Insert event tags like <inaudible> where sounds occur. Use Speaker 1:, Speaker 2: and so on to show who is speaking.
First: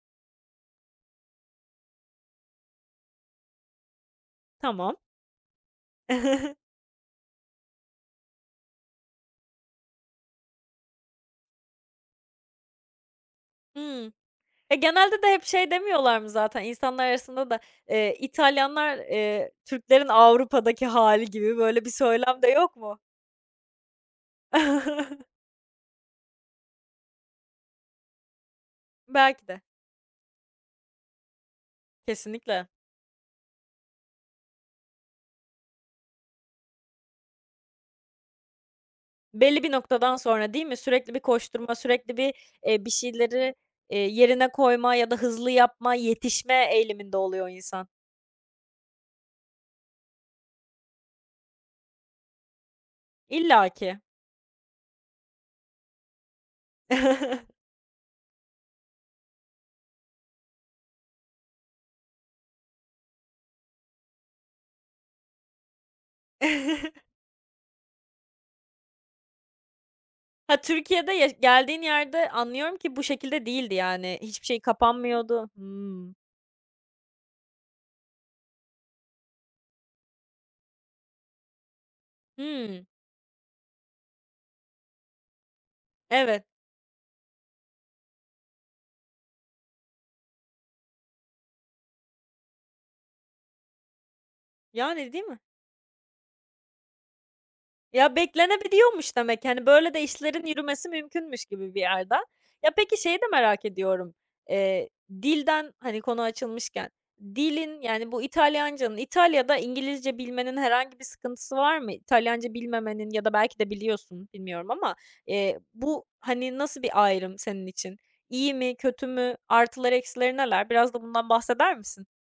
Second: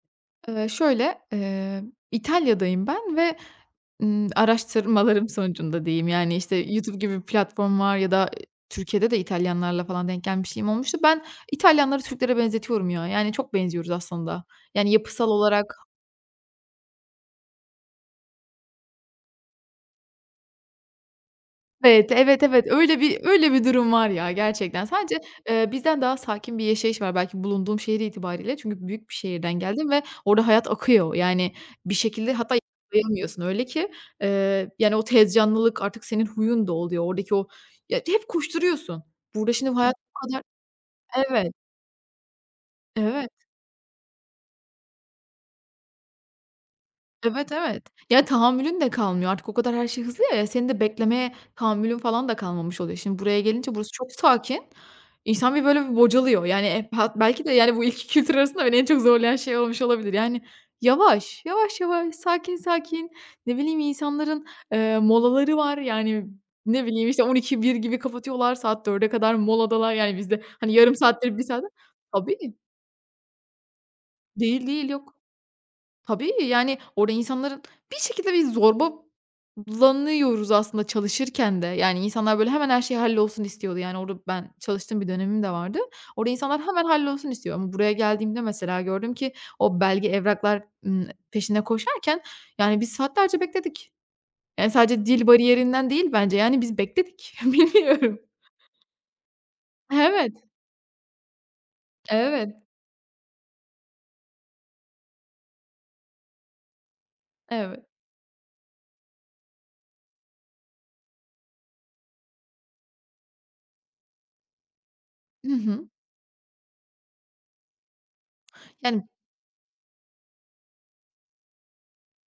Speaker 1: Iıı, şöyle, ııı, İtalya'dayım ben ve, ımm,
Speaker 2: Tamam.
Speaker 1: araştırmalarım sonucunda diyeyim, yani, işte,
Speaker 2: <chuckles>
Speaker 1: YouTube gibi bir platform var ya da, ııı, Türkiye'de de İtalyanlarla falan denk gelmişliğim olmuştu. Ben İtalyanları Türklere benzetiyorum ya, yani çok benziyoruz
Speaker 2: Hımm.
Speaker 1: aslında,
Speaker 2: Ya
Speaker 1: yani
Speaker 2: genelde de
Speaker 1: yapısal
Speaker 2: hep, şey
Speaker 1: olarak
Speaker 2: demiyorlar mı zaten, insanlar arasında da, eee, İtalyanlar, eee, Türklerin Avrupa'daki hâli gibi, böyle bir
Speaker 1: Evet,
Speaker 2: söylem
Speaker 1: evet,
Speaker 2: de
Speaker 1: evet,
Speaker 2: yok mu?
Speaker 1: öyle bir, öyle bir durum var ya gerçekten. Sadece,
Speaker 2: <chuckles>
Speaker 1: eee, bizden daha sakin bir yaşayış var, belki bulunduğum şehir itibariyle, çünkü büyük bir
Speaker 2: Belki
Speaker 1: şehirden
Speaker 2: de.
Speaker 1: geldim ve orada hayat akıyor. Yani bir şekilde hatta
Speaker 2: Kesinlikle.
Speaker 1: yakalayamıyorsun öyle ki, ııı, yani o tez canlılık, artık senin huyun da oluyor, oradaki o ya hep koşturuyorsun. Burada
Speaker 2: Belli bir
Speaker 1: şimdi hayat
Speaker 2: noktadan
Speaker 1: <unintelligible>
Speaker 2: sonra değil mi? Sürekli bir
Speaker 1: Evet.
Speaker 2: koşturma, sürekli bir, eee, bir
Speaker 1: Evet.
Speaker 2: şeyleri, eee, yerine koyma ya da hızlı yapma, yetişme eğiliminde oluyor
Speaker 1: Evet, evet,
Speaker 2: insan.
Speaker 1: ya tahammülün de kalmıyor artık, o kadar her şey hızlı ya, ya senin de beklemeye tahammülün falan da kalmamış oluyor. Şimdi buraya gelince, burası
Speaker 2: İllaki.
Speaker 1: çok sakin, insan bir böyle bir bocalıyor, yani, e pa belki de,
Speaker 2: <chuckles>
Speaker 1: yani bu iki kültür arasında, beni en çok zorlayan şey olmuş olabilir yani, yavaş. Yavaş yavaş, sakin sakin ne bileyim insanların, ııı, molaları var yani ne
Speaker 2: <chuckles>
Speaker 1: bileyim işte, 12.00-13.00 gibi kapatıyorlar, saat 16.00´e kadar moladalar yani bizde,
Speaker 2: Ha,
Speaker 1: hani, yarım
Speaker 2: Türkiye'de
Speaker 1: saat
Speaker 2: yaş
Speaker 1: 1 saat
Speaker 2: geldiğin yerde,
Speaker 1: Tabii.
Speaker 2: anlıyorum ki bu şekilde değildi yani. Hiçbir şey
Speaker 1: Değil, değil yok
Speaker 2: kapanmıyordu. Hımm.
Speaker 1: Tabii, yani orada insanların bir şekilde, bir zorbalanıyoruz aslında çalışırken de, yani insanlar böyle hemen her
Speaker 2: Hıı.
Speaker 1: şey hallolsun istiyordu yani, orada ben çalıştığım bir dönemim de vardı. Orada
Speaker 2: Evet.
Speaker 1: insanlar hemen hallolsun istiyor ama buraya geldiğimde mesela, gördüm ki, o belge evraklar, ımm, peşinde koşarken, yani biz saatlerce bekledik, yani sadece
Speaker 2: Yani, değil
Speaker 1: dil
Speaker 2: mi?
Speaker 1: bariyerinden değil bence yani, biz bekledik,
Speaker 2: Ya
Speaker 1: bilmiyorum.
Speaker 2: beklenebiliyormuş demek. Hani böyle de,
Speaker 1: Evet.
Speaker 2: işlerin yürümesi mümkünmüş gibi bir yerde.
Speaker 1: Evet.
Speaker 2: Ya, peki, şeyi de merak ediyorum. Eee, dilden hani konu açılmışken, dilin,
Speaker 1: Evet.
Speaker 2: yani bu İtalyancanın, İtalya'da İngilizce bilmenin herhangi sıkıntısı var mı? İtalyanca bilmemenin ya da belki de biliyorsun, bilmiyorum ama,
Speaker 1: Hı
Speaker 2: eee,
Speaker 1: hı.
Speaker 2: bu, hani, nasıl bir ayrım senin için? İyi mi, kötü
Speaker 1: Yani.
Speaker 2: mü? Artıları, eksileri neler? Biraz da bundan bahseder misin?